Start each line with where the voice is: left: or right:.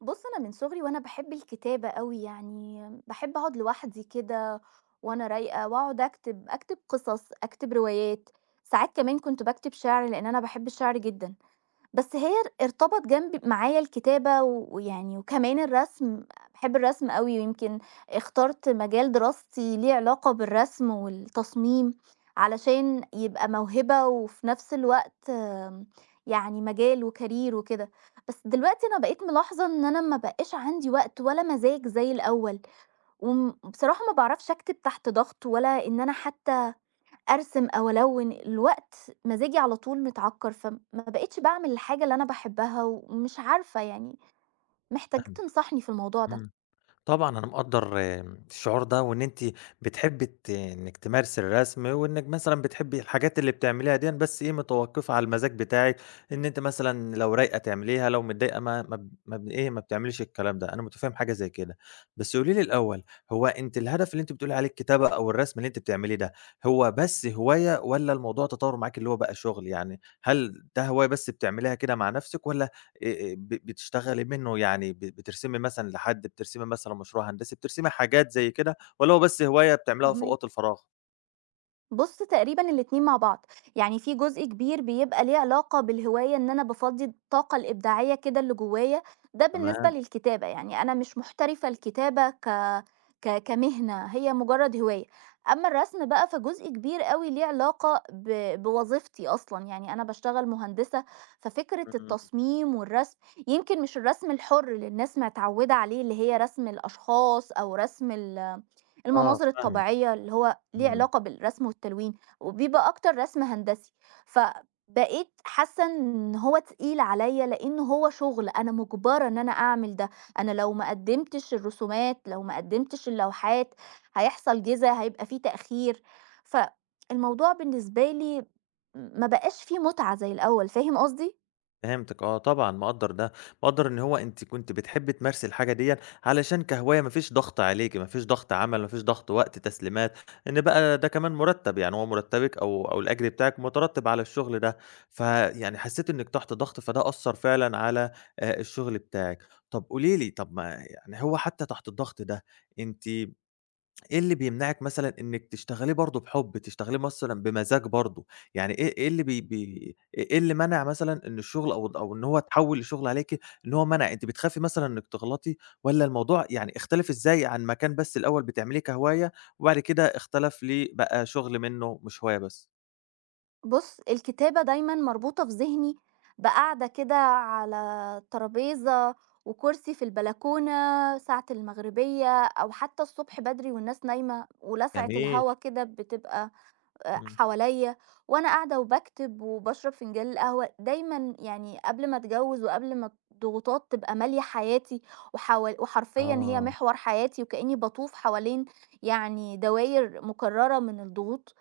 right: بُص، أنا من صغري وأنا باحب الكتابة أوي، يعني باحب أقعد لوحدي كده وأنا رايقة وأقعد أكتب، أكتب قصص، أكتب روايات، ساعات كمان كنت باكتب شعر لإن أنا باحب الشعر جدًا. بس هي ارتبط جنب معايا الكتابة ويعني وكمان الرسم، باحب الرسم أوي ويمكن اخترت مجال دراستي ليه علاقة بالرسم والتصميم، علشان يبقى موهبة وفي نفس الوقت يعني مجال وcareer وكده. بس دلوقتي أنا بقيت ملاحظة إن أنا ما بقاش عندي وقت ولا مزاج زي الأول، وم بصراحة ما باعرفش أكتب تحت ضغط ولا إن أنا حتى أرسم أو ألوِّن، الوقت مزاجي على طول متعكّر، فما بقيتش باعمل الحاجة اللي أنا باحبها ومش عارفة يعني، محتاج
left: فاهمِك.
right: تنصحني في الموضوع ده.
left: إمم، طبعًا أنا مقدّر الشعور ده، وإن أنتِ بتحبي إنِّك تمارسي الرسم، وإنِّك مثلًا بتحبي الحاجات اللي بتعمليها ديًّا، بس إيه متوقّفة على المزاج بتاعِك، إن أنتِ مثلًا لو رايقة تعمليها، لو متضايقة ما ما ب ما ب إيه ما بتعمليش الكلام ده، أنا متفهم حاجة زي كده، بس قولي لي الأول، هو أنتِ الهدف اللي أنتِ بتقولي عليه الكتابة أو الرسم اللي أنتِ بتعمليه ده، هو بس هواية والّا الموضوع تطوّر معاكِ اللي هو بقى شغل؟ يعني هل ده هواية بس بتعمليها كده مع نفسِك والّا ب بتشتغلي منّه يعني بترسمي مثلًا لحد، بترسمي مثلًا مشروع هندسي، بترسمي حاجات زي كده والّا هو بس هواية بتعمليها في أوقات
right: فاهماك.
left: الفراغ؟
right: بُص، تقريبًا الاتنين مع بعض، يعني في جزء كبير بيبقى ليه علاقة بالهواية إن أنا بافضّي الطاقة الإبداعية كده اللي جوايا، ده بالنسبة
left: تمام.
right: للكتابة، يعني أنا مش محترفة الكتابة ك ك كمهنة، هي مجرد هواية. أمّا الرسم بقى فجزء كبير أوي ليه علاقة بوظيفتي أصلًا، يعني أنا باشتغل مهندسة، ففكرة
left: إمم،
right: التصميم والرسم يمكن مش الرسم الحُر اللي الناس متعوّدة عليه، اللي هي رسم الأشخاص أو رسم ال
left: آه
right: المناظر
left: فاهمِك.
right: الطبيعية اللي هو ليه
left: إمم.
right: علاقة بالرسم والتلوين، وبيبقى أكتر رسم هندسي، فبقيت حاسة إن هو تقيل عليَّ لإنه هو شغل أنا مُجبرة إن أنا أعمل ده، أنا لو ما قدّمتش الرسومات، لو ما قدّمتش اللوحات، هيحصل جِزا، هيبقى في تأخير، فالموضوع بالنسبة لي ما بقاش فيه متعة زي الأول، فاهم قصدي؟
left: فهمتِك آه، طبعًا مقدّر ده، مقدّر إن هو أنتِ كنتِ بتحبّي تمارسي الحاجة ديًّا علشان كهواية ما فيش ضغط عليكِ، ما فيش ضغط عمل، ما فيش ضغط وقت تسليمات، إن بقى ده كمان مُرتّب، يعني هو مُرتّبِك أو الأجر بتاعِك مُترتّب على الشغل ده، فيعني حسّيتِ إنِّك تحت ضغط، فده أثّر فعلًا على الشغل بتاعِك. طَب قولي لي، طَب ما يعني هو حتى تحت الضغط ده، أنتِ إيه اللي بيمنعِك مثلًا إنِّك تشتغليه برضه بحُب، تشتغليه مثلًا بمزاج برضه، يعني إيه اللي بي بي إيه اللي مَنَع مثلًا إن الشغل أو إن هو اتحوّل لشغل عليكِ، إن هو مَنَع، أنتِ بتخافي مثلًا إنِّك تغلطي والّا الموضوع يعني اختلف إزاي عن ما كان بس الأول بتعمليه كهواية وبعد كده اختلف ليه بقى شغل منّه مش هواية بس؟
right: بُص، الكتابة دايمًا مربوطة في ذهني بقعدة كده على ترابيزة وكرسي في البلكونة ساعة المغربية أو حتى الصبح بدري والناس نايمة، ولسعة
left: جميل.
right: الهوا كده بتبقى
left: إمم،
right: حواليّا، وأنا قاعدة وباكتب وباشرب فنجان القهوة، دايمًا يعني قبل ما أتجوّز وقبل ما الضغوطات تبقى مالية حياتي وحاول، وحرفيًا هي
left: آه،
right: محور حياتي، وكإني باطوف حوالين يعني دواير مكررة من الضغوط،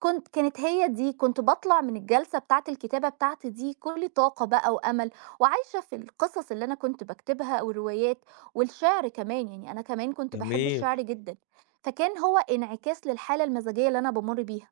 right: كانت هي دي، كنت باطلع من الجلسة بتاعة الكتابة بتاعتي دي كُلّي طاقة بقى وأمل، وعايشة في القصص اللي أنا كنت باكتبها والروايات والشعر كمان، يعني أنا كمان كنت باحب
left: جميل،
right: الشعر جدًا، فكان هو انعكاس للحالة المزاجية اللي أنا بامُر بيها.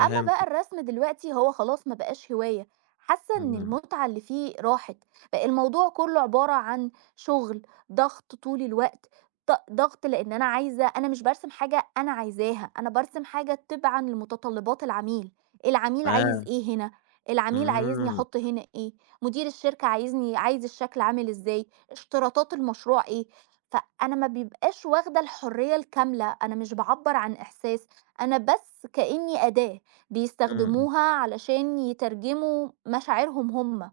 right: أما بقى الرسم دلوقتي، هو خلاص ما بقاش هواية، حاسة إن
left: إمم،
right: المتعة اللي فيه راحت، بقى الموضوع كله عبارة عن شغل، ضغط طول الوقت، ضغط لأن أنا عايزة، أنا مش برسم حاجة أنا عايزاها، أنا برسم حاجة تبعا لمتطلبات العميل. العميل عايز
left: تمام،
right: إيه هنا، العميل عايزني
left: إمم،
right: احط هنا ايه، مدير الشركة عايزني، عايز الشكل عامل ازاي، اشتراطات المشروع ايه، فانا ما بيبقاش واخدة الحرية الكاملة، انا مش بعبر عن احساس، انا بس كأني أداة
left: إمم، إمم،
right: بيستخدموها علشان يترجموا مشاعرهم هم،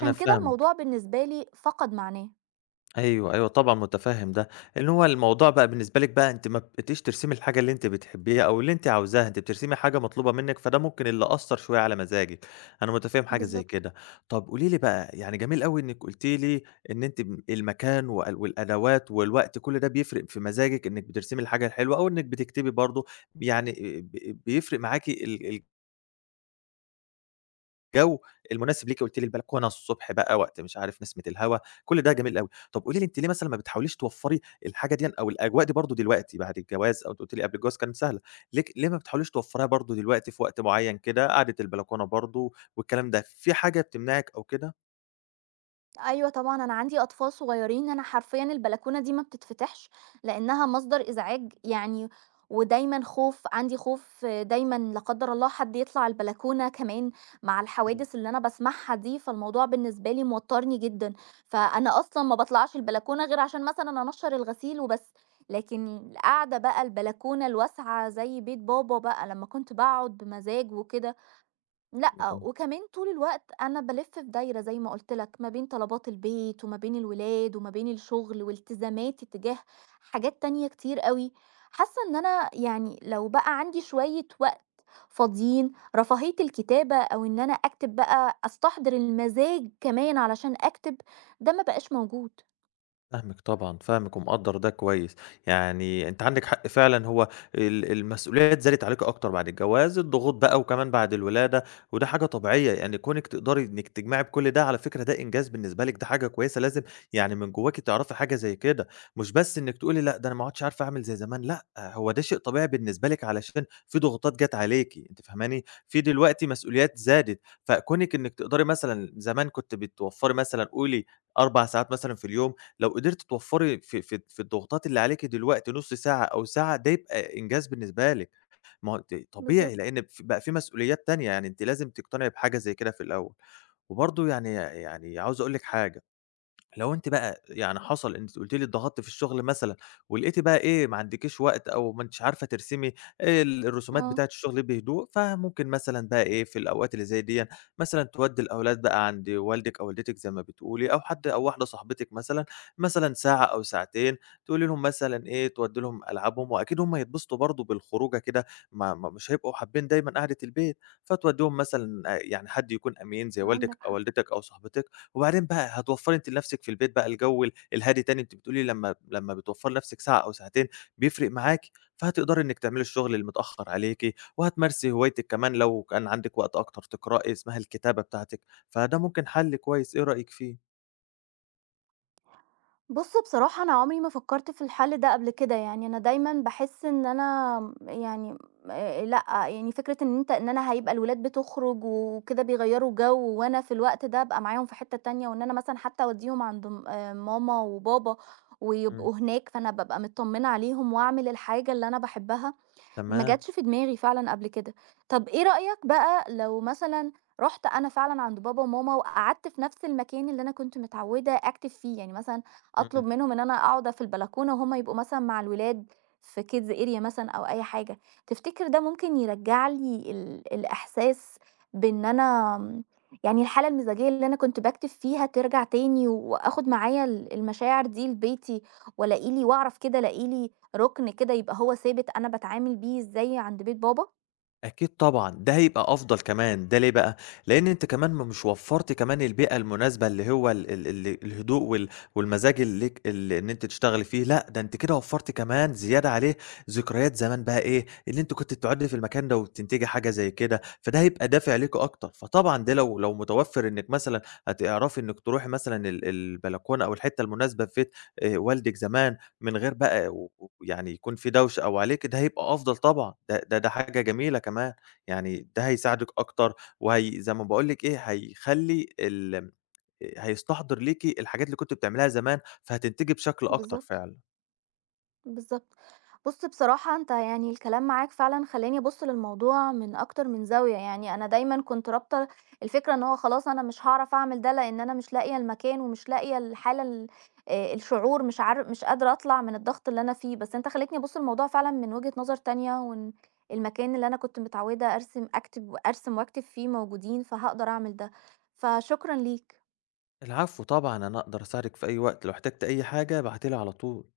left: أنا
right: كده
left: فاهمِك.
right: الموضوع بالنسبة لي فقد معناه.
left: أيوه، أيوه طبعًا مُتفهِّم ده، إن هو الموضوع بقى بالنسبة لِك بقى أنتِ ما بقيتيش ترسمي الحاجة اللي أنتِ بتحبيها أو اللي أنتِ عاوزاها، أنتِ بترسمي حاجة مطلوبة منِّك، فده ممكن اللي أثّر شوية على مزاجِك، أنا مُتفهِّم حاجة زي
right: بالضبط.
left: كده. طَب قولي لي بقى، يعني جميل أوي إنِّك قُلتِ لي إن أنتِ المكان وال والأدوات والوقت كل ده بيفرق في مزاجِك إنِّك بترسمي الحاجة الحلوة أو إنِّك بتكتبي برضه، يعني ب بيفرق معاكِ ال ال الجو المناسب ليكِ قُلتِ لي البلكونة الصبح بقى وقت مش عارف نسمة الهوا، كل ده جميل أوي. طَب قولي لي أنتِ ليه مثلًا ما بتحاوليش توفّري الحاجة ديًّا أو الأجواء دي برضه دلوقتي بعد الجواز أو أنتِ قُلتِ لي قبل الجواز كانت سهلة، ليه ما بتحاوليش توفّريها برضه دلوقتي في وقت معيّن كده، قعدة البلكونة برضه والكلام ده، في حاجة بتمنعِك أو كده؟
right: أيوه طبعًا، أنا عندي أطفال صغيّرين، أنا حرفيًا البلكونة دي ما بتتفتحش، لإنها مصدر إزعاج يعني، ودايمًا خوف، عندي خوف دايمًا لا قدّر الله حد يطلع البلكونة، كمان مع الحوادث اللي أنا باسمعها دي، فالموضوع بالنسبة لي موتّرني جدًا، فأنا أصلًا ما باطلعش البلكونة غير عشان مثلًا أنشّر الغسيل وبس، لكن القعدة بقى، البلكونة الواسعة زي بيت بابا بقى لمّا كنت باقعد بمزاج وكده، لأ، وكمان طول الوقت أنا بالِف في دايرة زي ما قُلت لك، ما بين طلبات البيت وما بين الولاد وما بين الشغل والتزاماتي تجاه حاجات تانية كتير أوي، حاسة إن أنا يعني لو بقى عندي شوية وقت فاضيين، رفاهية الكتابة أو إن أنا أكتب بقى أستحضر المزاج كمان علشان أكتب، ده ما بقاش موجود.
left: فاهمِك طبعًا، فاهمِك ومقدّر ده كويس، يعني أنتِ عندِك حق فعلًا هو المسؤوليات زادت عليكِ أكتر بعد الجواز، الضغوط بقى وكمان بعد الولادة، وده حاجة طبيعية، يعني كونِك تقدري إنِّك تجمعي بكل ده على فكرة ده إنجاز بالنسبة لِك، ده حاجة كويسة لازم يعني من جواكِ تعرفي حاجة زي كده، مش بس إنِّك تقولي لأ ده أنا ما عُدتش عارفة أعمل زي زمان، لأ هو ده شيء طبيعي بالنسبة لِك علشان في ضغوطات جات عليكِ، أنتِ فاهماني؟ في دلوقتي مسؤوليات زادت، فكونِك إنِّك تقدري مثلًا زمان كنتِ بتوفّري مثلًا قولي 4 ساعات مثلًا في اليوم، لو قدرتِ توفّري في الضغوطات اللي عليكِ دلوقتي نُص ساعة أو ساعة، ده يبقى إنجاز بالنسبة لِك، ما هو طبيعي
right: بالضبط،
left: لإن بقى في مسؤوليات تانية، يعني أنتِ لازم تقتنعي بحاجة زي كده في الأول. وبرضه يعني عاوز أقول لِك حاجة لو أنتِ بقى يعني حصل أنتِ قُلتِ لي اتضغطتِ في الشغل مثلًا، ولقيتِ بقى إيه ما عندكيش وقت أو ما أنتيش عارفة ترسمي الرسومات
right: آه،
left: بتاعة الشغل بهدوء، فممكن مثلًا بقى إيه في الأوقات اللي زي ديًا مثلًا تودّي الأولاد بقى عند والدِك أو والدتِك زي ما بتقولي، أو حد أو واحدة صاحبتِك مثلًا، مثلًا ساعة أو ساعتين تقولي لهم مثلًا إيه تودّي لهم ألعابهم، وأكيد هم هيتبسطوا برضه بالخروجة كده ما ما مش هيبقوا حابين دايمًا قعدة البيت، فتودّيهم مثلًا يعني حد يكون أمين زي
right: عندك
left: والدِك أو
right: حق.
left: والدتِك أو صاحبتِك. وبعدين بقى هتوفّري أنتِ لنفسِك في البيت بقى الجو الهادي تاني، أنتِ بتقولي لمّا بتوفّري لنفسِك ساعة أو ساعتين بيفرق معاكِ، فهتقدري إنِّك تعملي الشغل المتأخّر عليكِ، وهتمارسي هوايتِك كمان لو كان عندِك وقت أكتر تقرأي، اسمها الكتابة بتاعتِك، فده ممكن حَل كويس، إيه رأيِك فيه؟
right: بُص بصراحة، أنا عمري ما فكّرت في الحل ده قبل كده، يعني أنا دايمًا باحس إن أنا يعني لأ، يعني فكرة إن أنت، إن أنا هيبقى الولاد بتخرج وكده بيغيّروا جو وأنا في الوقت ده أبقى معاهم في حتّة تانية، وإن أنا مثلًا حتى أودّيهم عند م ماما وبابا
left: إمم.
right: ويبقوا هناك، فأنا بابقى متطمّنة عليهم وأعمل الحاجة اللي أنا باحبها، ما
left: تمام،
right: جاتش في دماغي فعلًا قبل كده. طب إيه رأيك بقى لو مثلًا رُحت أنا فعلًا عند بابا وماما وقعدت في نفس المكان اللي أنا كنت متعودة أكتب فيه؟ يعني مثلًا
left: إمم.
right: أطلب منهم إن أنا أقعد في البلكونة وهُم يبقوا مثلًا مع الولاد في kids area مثلًا أو أي حاجة، تفتكر ده ممكن يرجّع لي الإحساس بإن أنا يعني الحالة المزاجية اللي أنا كنت باكتب فيها ترجع تاني، وآخد معايا المشاعر دي لبيتي، وألاقي لي، وأعرف كده ألاقي لي رُكن كده يبقى هو ثابت أنا باتعامل بيه إزاي عند بيت بابا؟
left: أكيد طبعًا، ده هيبقى أفضل كمان، ده ليه بقى؟ لإن أنت كمان ما مش وفّرت كمان البيئة المناسبة اللي هو ال ال ال الهدوء وال والمزاج اللي ليك إن أنتِ تشتغلي فيه، لأ ده أنتِ كده وفّرتِ كمان زيادة عليه ذكريات زمان بقى إيه، اللي أنتِ كنتِ بتقعدي في المكان ده وبتنتجي حاجة زي كده، فده هيبقى دافع ليكِ أكتر، فطبعًا ده لو متوفّر إنِّك مثلًا هتعرفي إنِّك تروحي مثلًا البلكونة أو الحتة المناسبة في بيت والدِك زمان من غير بقى و ويعني يكون في دوشة أو عليكِ، ده هيبقى أفضل طبعًا، ده حاجة جميلة كمان، يعني ده هيساعدِك أكتر، وهي زي ما باقول لِك إيه، هيخلّي ال هيستحضر ليكِ الحاجات اللي كنتِ بتعمليها زمان، فهتنتجي بشكل أكتر
right: بالضبط،
left: فعلًا.
right: بالضبط. بُص بصراحة، أنت يعني الكلام معاك فعلًا خلّاني أبُص للموضوع من أكتر من زاوية، يعني أنا دايمًا كنت رابطة الفكرة إن هو خلاص أنا مش هاعرف أعمل ده لإن أنا مش لاقية المكان، ومش لاقية الحالة ال الشعور، مش قادرة أطلع من الضغط اللي أنا فيه، بس أنت خلّيتني أبُص للموضوع فعلًا من وجهة نظر تانية، وإن المكان اللي أنا كنت متعودة أرسم وأكتب فيه موجودين، فهاقدر أعمل ده، فشكرًا ليك.
left: العفو طبعًا، أنا أقدر أساعدِك في أي وقت، لو احتجتِ أي حاجة ابعتي لي على طول.